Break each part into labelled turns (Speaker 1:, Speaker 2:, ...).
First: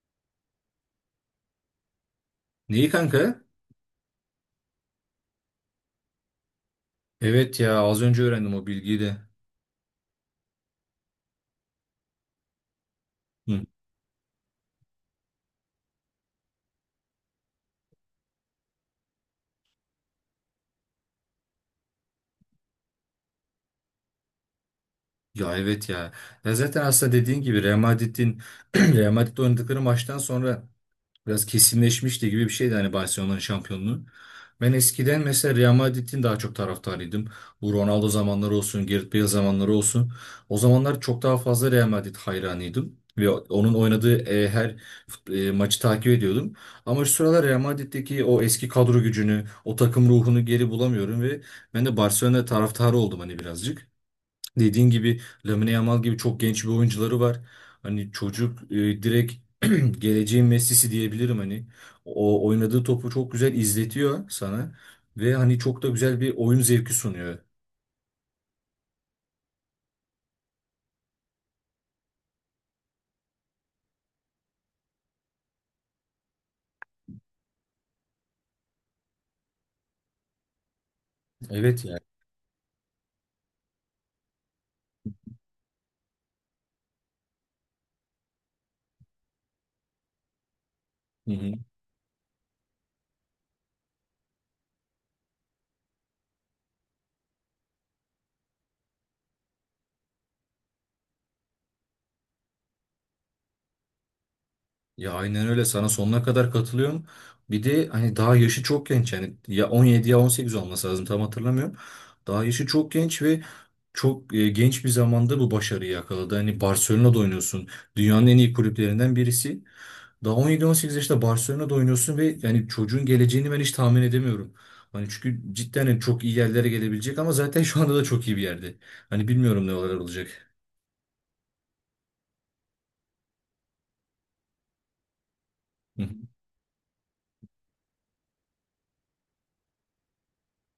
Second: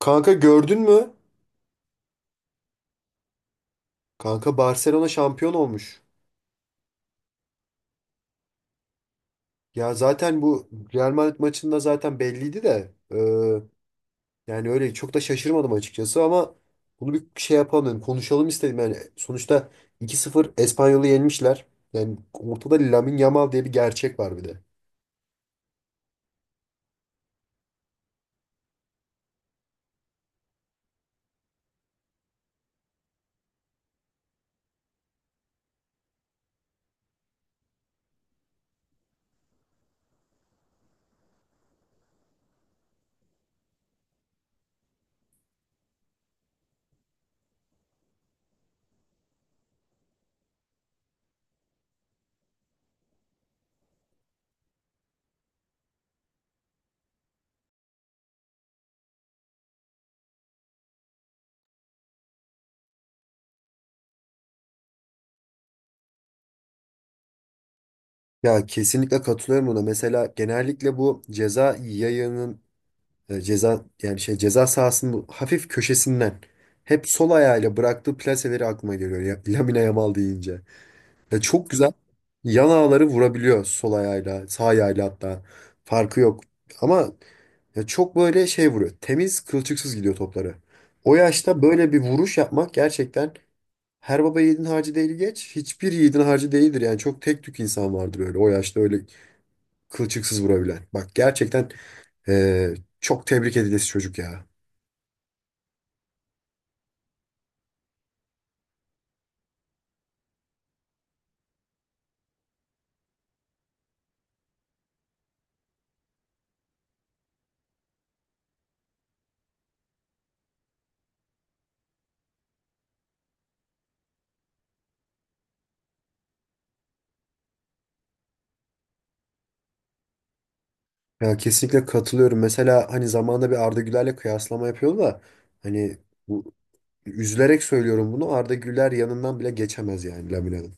Speaker 1: Kanka, gördün mü?
Speaker 2: Neyi kanka?
Speaker 1: Kanka, Barcelona şampiyon olmuş.
Speaker 2: Evet ya, az önce öğrendim o bilgiyi de.
Speaker 1: Ya zaten bu Real Madrid maçında zaten belliydi de.
Speaker 2: Hı.
Speaker 1: Yani öyle çok da şaşırmadım açıkçası ama bunu bir şey yapalım, dedim. Konuşalım istedim. Yani sonuçta 2-0 Espanyol'u yenmişler. Yani ortada Lamine Yamal diye bir gerçek var bir de.
Speaker 2: Ya evet ya. Ya zaten aslında dediğin gibi Real Madrid'in Real Madrid'le oynadıkları maçtan sonra biraz kesinleşmişti gibi bir şeydi hani, Barcelona'nın şampiyonluğu. Ben eskiden mesela Real Madrid'in daha çok taraftarıydım. Bu Ronaldo zamanları olsun, Gareth Bale zamanları olsun. O zamanlar çok daha fazla Real Madrid hayranıydım. Ve onun oynadığı her maçı takip ediyordum. Ama şu sıralar Real Madrid'deki o eski kadro gücünü, o takım ruhunu geri bulamıyorum ve ben de Barcelona taraftarı oldum hani, birazcık. Dediğin gibi Lamine Yamal gibi çok genç bir oyuncuları var. Hani çocuk direkt geleceğin Messi'si diyebilirim hani. O oynadığı topu çok güzel izletiyor sana ve hani çok da güzel bir oyun zevki sunuyor.
Speaker 1: Ya kesinlikle katılıyorum buna. Mesela genellikle bu ceza yayının, e, ceza yani şey ceza sahasının bu hafif köşesinden hep sol ayağıyla bıraktığı plaseleri aklıma geliyor ya, Lamine Yamal deyince. Ya çok
Speaker 2: Evet
Speaker 1: güzel.
Speaker 2: ya.
Speaker 1: Yan ağları vurabiliyor sol ayağıyla, sağ ayağıyla hatta. Farkı yok. Ama ya çok böyle şey vuruyor. Temiz, kılçıksız gidiyor topları. O
Speaker 2: Hı hı.
Speaker 1: yaşta böyle bir vuruş yapmak gerçekten her baba yiğidin harcı değil geç. Hiçbir yiğidin harcı değildir. Yani çok tek tük insan vardır öyle. O yaşta öyle kılçıksız vurabilen. Bak, gerçekten çok tebrik edilesi çocuk ya.
Speaker 2: Ya aynen öyle, sana sonuna kadar katılıyorum. Bir de hani daha yaşı çok genç, yani ya 17 ya 18 olması lazım, tam hatırlamıyorum. Daha yaşı çok genç ve çok genç bir zamanda bu başarıyı yakaladı. Hani Barcelona'da oynuyorsun. Dünyanın en iyi kulüplerinden birisi. Daha on yedi on sekiz yaşında Barcelona'da oynuyorsun ve yani çocuğun geleceğini ben hiç tahmin edemiyorum. Hani çünkü cidden hani çok iyi yerlere gelebilecek, ama zaten şu anda da çok iyi bir yerde. Hani bilmiyorum ne olarak olacak.
Speaker 1: Ya kesinlikle katılıyorum. Mesela hani zamanında bir Arda Güler'le kıyaslama yapıyordu da hani
Speaker 2: Hı hı.
Speaker 1: bu, üzülerek söylüyorum bunu, Arda Güler yanından bile geçemez yani Lamina'nın.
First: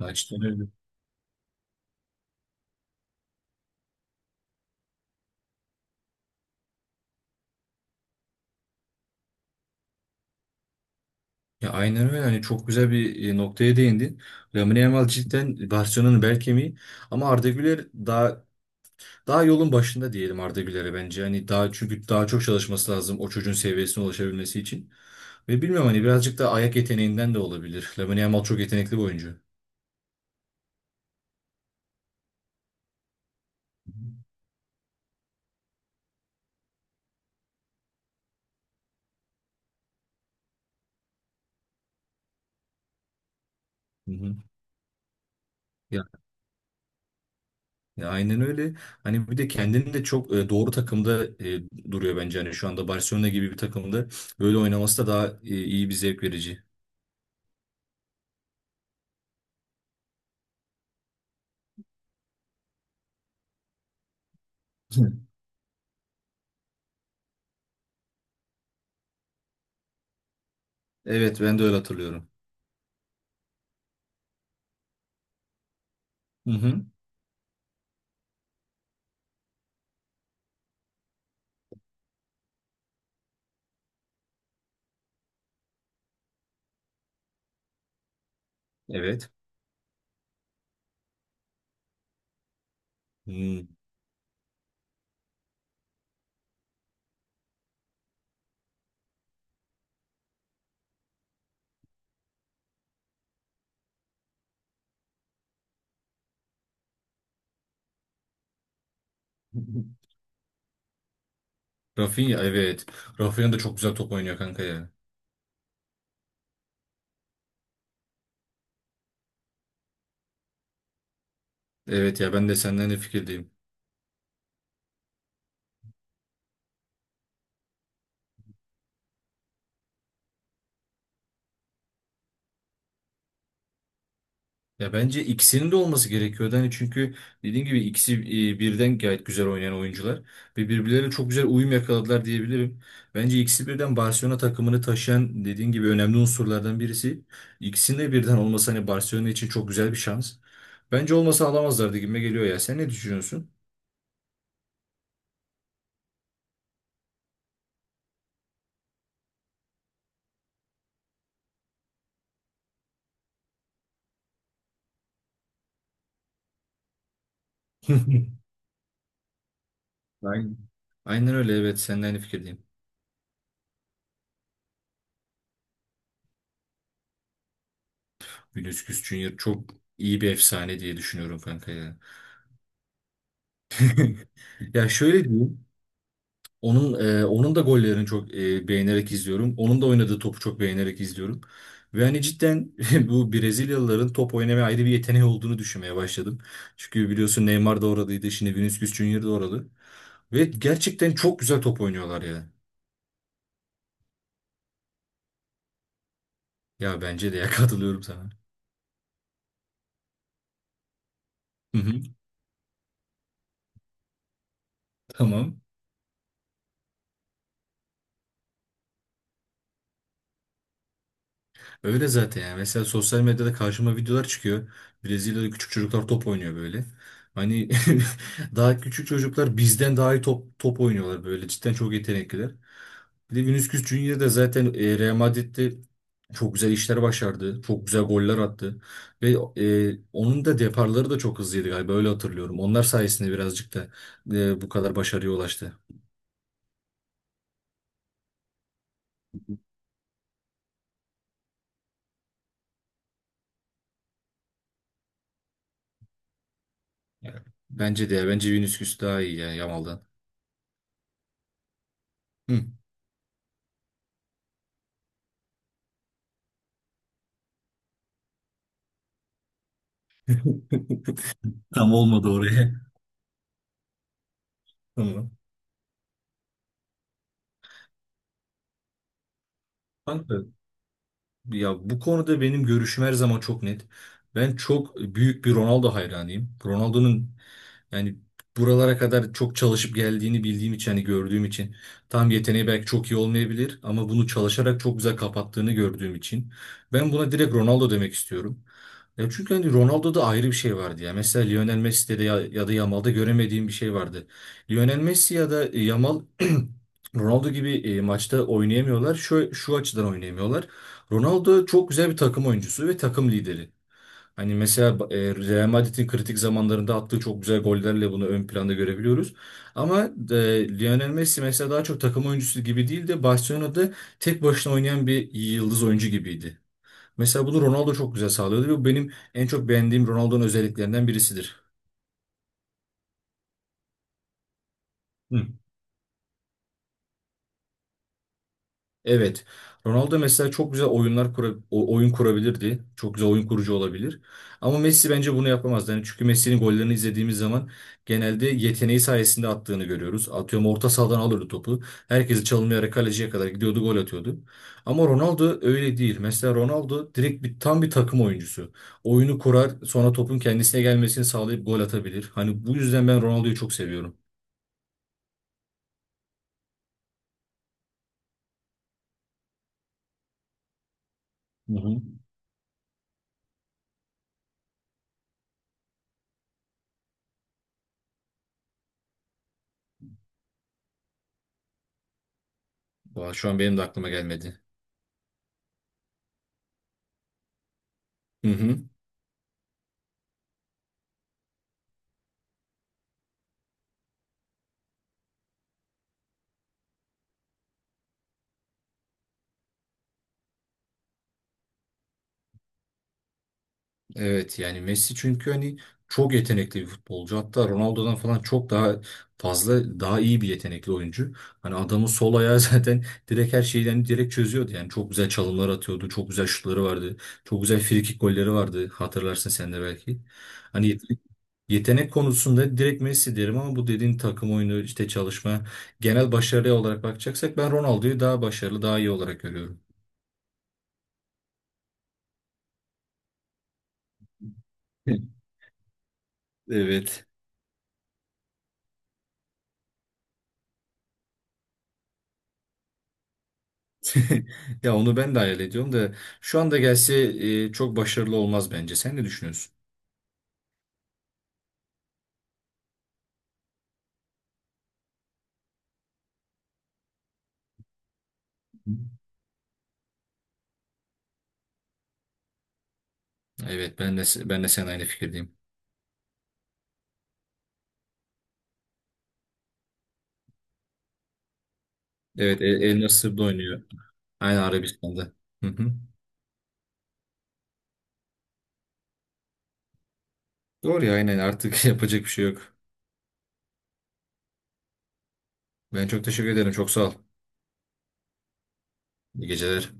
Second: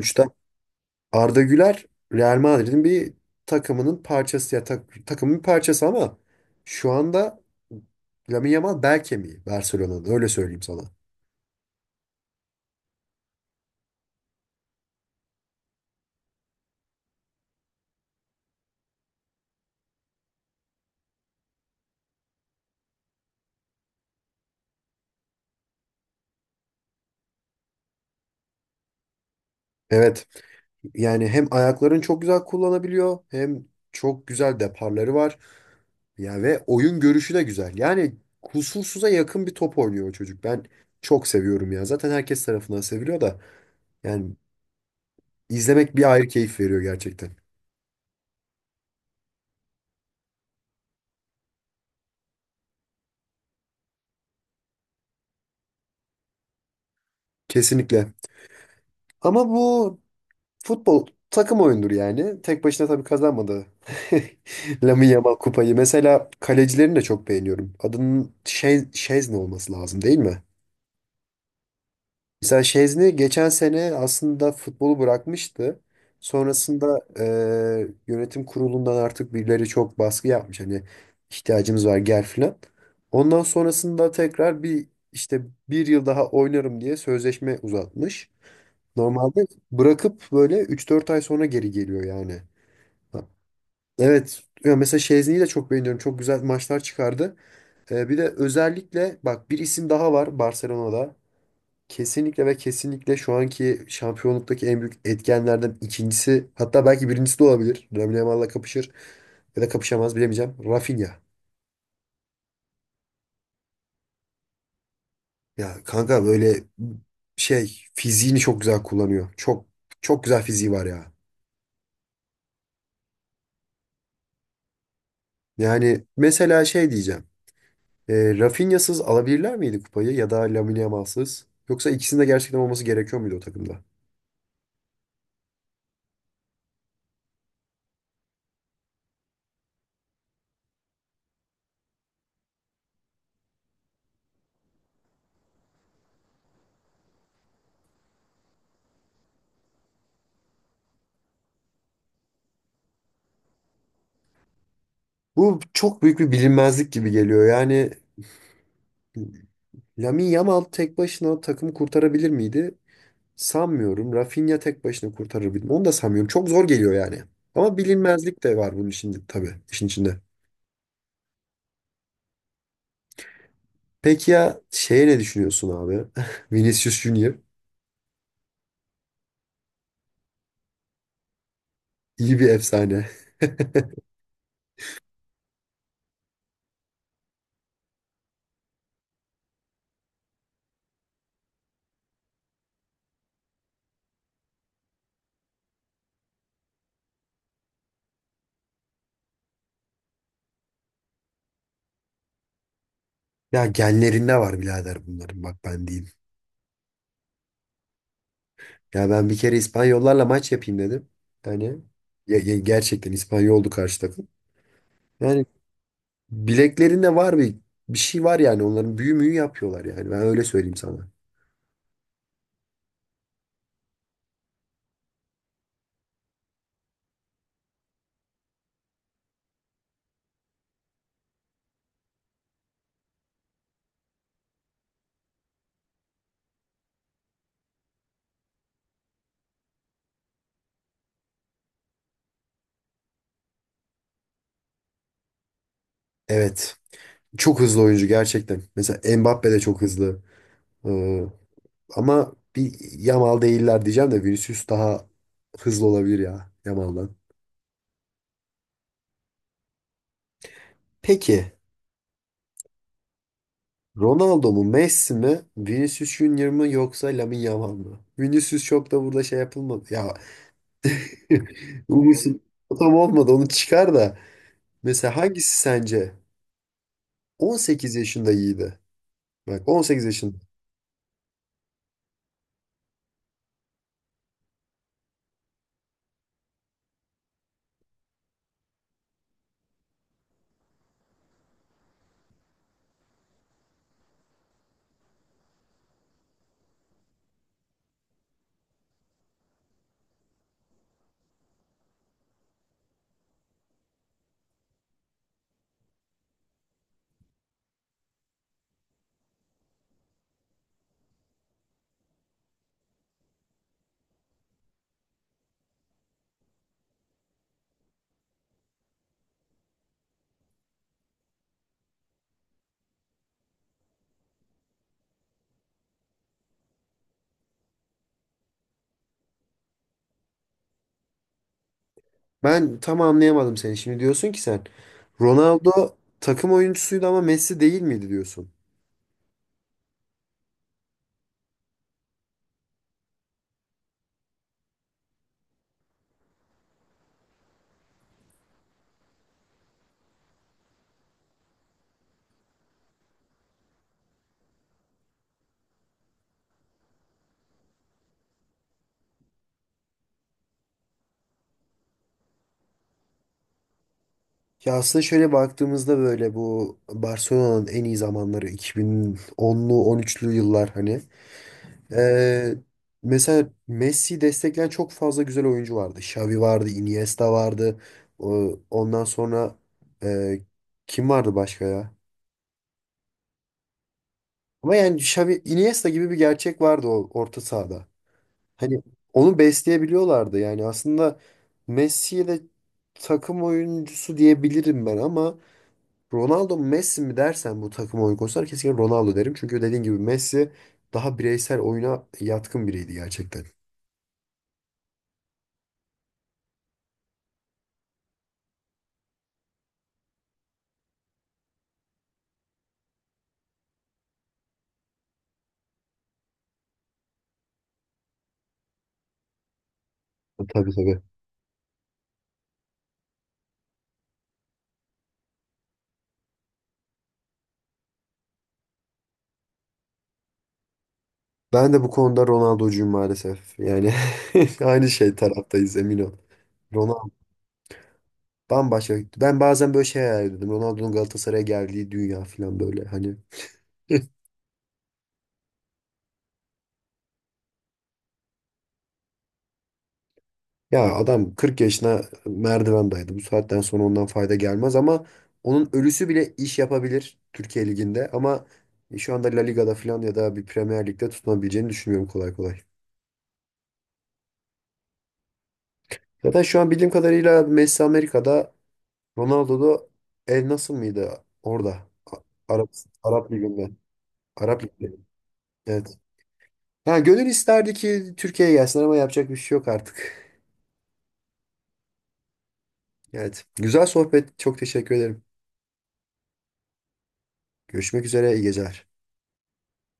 Speaker 2: Ya cidden öyle.
Speaker 1: Arda Güler Real Madrid'in bir takımının parçası, ya takımın bir parçası ama şu anda Lamine Yamal bel kemiği Barcelona'nın, öyle söyleyeyim sana.
Speaker 2: Ya aynen öyle. Hani çok güzel bir noktaya değindin. Lamine Yamal cidden Barcelona'nın bel kemiği, ama Arda Güler daha yolun başında diyelim Arda Güler'e, bence. Hani daha, çünkü daha çok çalışması lazım o çocuğun seviyesine ulaşabilmesi için. Ve bilmiyorum, hani birazcık da ayak yeteneğinden de olabilir. Lamine Yamal çok yetenekli bir oyuncu.
Speaker 1: Evet, yani hem ayaklarını çok güzel kullanabiliyor hem çok güzel deparları var. Ya ve oyun görüşü de güzel. Yani kusursuza yakın bir top oynuyor o çocuk. Ben çok seviyorum ya. Zaten herkes tarafından seviliyor da,
Speaker 2: Hı
Speaker 1: yani,
Speaker 2: hı.
Speaker 1: İzlemek
Speaker 2: Ya,
Speaker 1: bir ayrı keyif veriyor gerçekten.
Speaker 2: ya aynen öyle. Hani bir de kendini de çok doğru takımda duruyor bence. Hani şu anda Barcelona gibi bir takımda böyle oynaması da daha iyi, bir zevk verici.
Speaker 1: Kesinlikle. Ama bu futbol takım oyundur yani. Tek başına tabii kazanmadı Lamine
Speaker 2: Hı.
Speaker 1: Yamal kupayı. Mesela kalecilerini de çok beğeniyorum. Adının şey, Şezne olması lazım, değil mi?
Speaker 2: Evet, ben de öyle hatırlıyorum.
Speaker 1: Mesela Şezni geçen sene aslında futbolu bırakmıştı.
Speaker 2: Hı hı.
Speaker 1: Sonrasında yönetim kurulundan artık birileri çok baskı yapmış. Hani ihtiyacımız var, gel filan. Ondan sonrasında tekrar bir işte bir yıl daha oynarım diye sözleşme uzatmış.
Speaker 2: Evet.
Speaker 1: Normalde bırakıp böyle üç dört ay sonra geri geliyor yani. Ha,
Speaker 2: Hı.
Speaker 1: evet. Ya mesela Şezni'yi de çok beğeniyorum. Çok güzel maçlar çıkardı. Bir de özellikle bak, bir isim daha var Barcelona'da. Kesinlikle ve kesinlikle şu anki şampiyonluktaki en büyük etkenlerden ikincisi, hatta belki birincisi de olabilir. Lamine Yamal'la kapışır ya da kapışamaz bilemeyeceğim. Rafinha.
Speaker 2: Rafinha, evet. Rafinha da çok güzel top oynuyor kanka ya.
Speaker 1: Ya kanka, böyle şey, fiziğini çok güzel kullanıyor. Çok çok güzel fiziği var ya.
Speaker 2: Evet ya, ben de senden de fikirdeyim.
Speaker 1: Yani mesela şey diyeceğim. Rafinha'sız alabilirler miydi kupayı ya da Lamine Yamal'sız? Yoksa ikisinin de gerçekten olması gerekiyor muydu o takımda?
Speaker 2: Ya bence ikisinin de olması gerekiyordu. Yani çünkü dediğim gibi ikisi birden gayet güzel oynayan oyuncular ve birbirlerine çok güzel uyum yakaladılar diyebilirim. Bence ikisi birden Barcelona takımını taşıyan, dediğim gibi, önemli unsurlardan birisi. İkisinin de birden olması hani Barcelona için çok güzel bir şans. Bence olmasa alamazlardı gibime geliyor ya. Sen ne düşünüyorsun?
Speaker 1: Bu çok büyük bir bilinmezlik gibi geliyor. Yani Lamine Yamal tek başına takımı kurtarabilir miydi? Sanmıyorum. Rafinha tek başına kurtarır bilmem. Onu da sanmıyorum. Çok zor geliyor yani. Ama bilinmezlik de var bunun içinde tabii, işin içinde.
Speaker 2: Ben aynen öyle, evet, seninle aynı fikirdeyim.
Speaker 1: Peki ya şeye ne düşünüyorsun abi? Vinicius Junior.
Speaker 2: Vinicius Junior çok iyi bir efsane diye düşünüyorum kanka ya.
Speaker 1: İyi bir efsane.
Speaker 2: Ya şöyle diyeyim. Onun onun da gollerini çok beğenerek izliyorum. Onun da oynadığı topu çok beğenerek izliyorum. Ve hani cidden bu Brezilyalıların top oynamaya ayrı bir yeteneği olduğunu düşünmeye başladım. Çünkü biliyorsun Neymar da oradaydı. Şimdi Vinicius Junior da oralı. Ve gerçekten çok güzel top oynuyorlar ya.
Speaker 1: Ya genlerinde var birader bunların, bak ben diyeyim.
Speaker 2: Ya bence de ya, katılıyorum sana.
Speaker 1: Ya ben bir kere İspanyollarla maç yapayım dedim. Yani
Speaker 2: Hı hı,
Speaker 1: ya gerçekten İspanyoldu karşı takım. Yani
Speaker 2: tamam.
Speaker 1: bileklerinde var bir, bir şey var yani, onların büyü müyü yapıyorlar yani, ben öyle söyleyeyim sana.
Speaker 2: Öyle zaten yani. Mesela sosyal medyada karşıma videolar çıkıyor. Brezilya'da küçük çocuklar top oynuyor böyle. Hani daha küçük çocuklar bizden daha iyi top oynuyorlar böyle. Cidden çok yetenekliler. Bir de Vinicius Junior da zaten Real Madrid'de çok güzel işler başardı. Çok güzel goller attı. Ve onun da deparları da çok hızlıydı galiba, öyle hatırlıyorum. Onlar sayesinde birazcık da bu kadar başarıya ulaştı.
Speaker 1: Evet. Çok hızlı oyuncu gerçekten. Mesela Mbappe de çok hızlı. Ee, Ama bir, Yamal değiller diyeceğim de Vinicius daha hızlı olabilir ya Yamal'dan.
Speaker 2: Yani bence de ya, bence Vinicius daha iyi yani Yamal'dan.
Speaker 1: Peki,
Speaker 2: Hı.
Speaker 1: Ronaldo mu Messi mi Vinicius Junior mı yoksa Lamine Yamal mı? Vinicius çok da burada şey yapılmadı. Ya
Speaker 2: Tam olmadı
Speaker 1: Umut'un
Speaker 2: oraya.
Speaker 1: tam olmadı, onu çıkar da. Mesela
Speaker 2: Tamam.
Speaker 1: hangisi sence? 18 yaşında iyiydi. Bak, 18 yaşında.
Speaker 2: Kanka, ya bu konuda benim görüşüm her zaman çok net. Ben çok büyük bir Ronaldo hayranıyım. Ronaldo'nun, yani, buralara kadar çok çalışıp geldiğini bildiğim için, hani gördüğüm için, tam yeteneği belki çok iyi olmayabilir ama bunu çalışarak çok güzel kapattığını gördüğüm için ben buna direkt Ronaldo demek istiyorum. Ya çünkü hani Ronaldo'da ayrı bir şey vardı ya. Mesela Lionel Messi'de de ya, ya da Yamal'da göremediğim bir şey vardı. Lionel Messi ya da Yamal Ronaldo gibi maçta oynayamıyorlar. Şu açıdan oynayamıyorlar. Ronaldo çok güzel bir takım oyuncusu ve takım lideri. Hani mesela Real Madrid'in kritik zamanlarında attığı çok güzel gollerle bunu ön planda görebiliyoruz. Ama e, Lionel Messi mesela daha çok takım oyuncusu gibi değil de Barcelona'da tek başına oynayan bir yıldız oyuncu gibiydi. Mesela bunu Ronaldo çok güzel sağlıyordu ve bu benim en çok beğendiğim Ronaldo'nun özelliklerinden birisidir.
Speaker 1: Ben tam anlayamadım seni. Şimdi diyorsun ki sen
Speaker 2: Hı.
Speaker 1: Ronaldo takım oyuncusuydu ama Messi değil miydi diyorsun.
Speaker 2: Evet. Ronaldo mesela çok güzel oyunlar oyun kurabilirdi. Çok güzel oyun kurucu olabilir. Ama Messi bence bunu yapamaz. Yani çünkü Messi'nin gollerini izlediğimiz zaman genelde yeteneği sayesinde attığını görüyoruz. Atıyorum, orta sahadan alırdı topu. Herkesi çalımlayarak kaleciye kadar gidiyordu, gol atıyordu. Ama Ronaldo öyle değil. Mesela Ronaldo direkt bir takım oyuncusu. Oyunu kurar, sonra topun kendisine gelmesini sağlayıp gol atabilir. Hani bu yüzden ben Ronaldo'yu çok seviyorum.
Speaker 1: Ya aslında şöyle baktığımızda böyle, bu Barcelona'nın en iyi zamanları 2010'lu 13'lü yıllar hani.
Speaker 2: Hı hı.
Speaker 1: Ee, Mesela Messi'yi destekleyen çok fazla güzel oyuncu vardı. Xavi vardı, Iniesta vardı. Ondan sonra e, kim vardı başka ya?
Speaker 2: Vay, şu an benim de aklıma gelmedi.
Speaker 1: Ama yani Xavi, Iniesta gibi bir gerçek vardı o orta sahada.
Speaker 2: Hı hı.
Speaker 1: Hani onu besleyebiliyorlardı yani, aslında Messi'ye de takım oyuncusu diyebilirim ben ama Ronaldo mu Messi mi dersen bu takım oyun konusunda kesinlikle Ronaldo derim. Çünkü dediğin gibi Messi daha bireysel oyuna yatkın biriydi gerçekten.
Speaker 2: Evet yani Messi çünkü hani çok yetenekli bir futbolcu. Hatta Ronaldo'dan falan çok daha iyi bir yetenekli oyuncu. Hani adamın sol ayağı zaten direkt her şeyi, yani direkt çözüyordu. Yani çok güzel çalımlar atıyordu. Çok güzel şutları vardı. Çok güzel frikik golleri vardı. Hatırlarsın sen de belki.
Speaker 1: Tabii,
Speaker 2: Hani
Speaker 1: tabii.
Speaker 2: yetenek konusunda direkt Messi derim, ama bu dediğin takım oyunu, işte çalışma, genel başarıya olarak bakacaksak ben Ronaldo'yu daha iyi olarak görüyorum.
Speaker 1: Ben de bu konuda Ronaldo'cuyum maalesef. Yani aynı şey taraftayız, emin ol. Ronaldo
Speaker 2: Evet.
Speaker 1: bambaşka. Ben bazen böyle şey hayal ediyordum. Ronaldo'nun Galatasaray'a geldiği dünya falan, böyle hani.
Speaker 2: Ya onu ben de hayal ediyorum da, şu anda gelse çok başarılı olmaz bence. Sen ne düşünüyorsun?
Speaker 1: Ya adam 40 yaşına merdiven merdivendaydı. Bu saatten sonra ondan fayda gelmez ama onun ölüsü bile iş yapabilir Türkiye Ligi'nde ama şu anda La Liga'da falan ya da bir Premier Lig'de tutunabileceğini düşünmüyorum kolay kolay.
Speaker 2: Evet, ben de sen aynı fikirdeyim.
Speaker 1: Zaten şu an bildiğim kadarıyla Messi Amerika'da, Ronaldo da El nasıl mıydı orada? Arap
Speaker 2: El
Speaker 1: Arap
Speaker 2: Nasır'da
Speaker 1: Ligi'nde.
Speaker 2: oynuyor. Aynı
Speaker 1: Arap Ligi'nde.
Speaker 2: Arabistan'da. Hı hı.
Speaker 1: Evet. Ha, gönül isterdi ki Türkiye'ye gelsinler ama yapacak bir şey yok artık.
Speaker 2: Doğru ya, aynen, artık yapacak bir şey yok.
Speaker 1: Evet. Güzel sohbet. Çok teşekkür ederim.
Speaker 2: Ben çok teşekkür ederim. Çok sağ ol.
Speaker 1: Görüşmek üzere. İyi geceler.
Speaker 2: İyi geceler.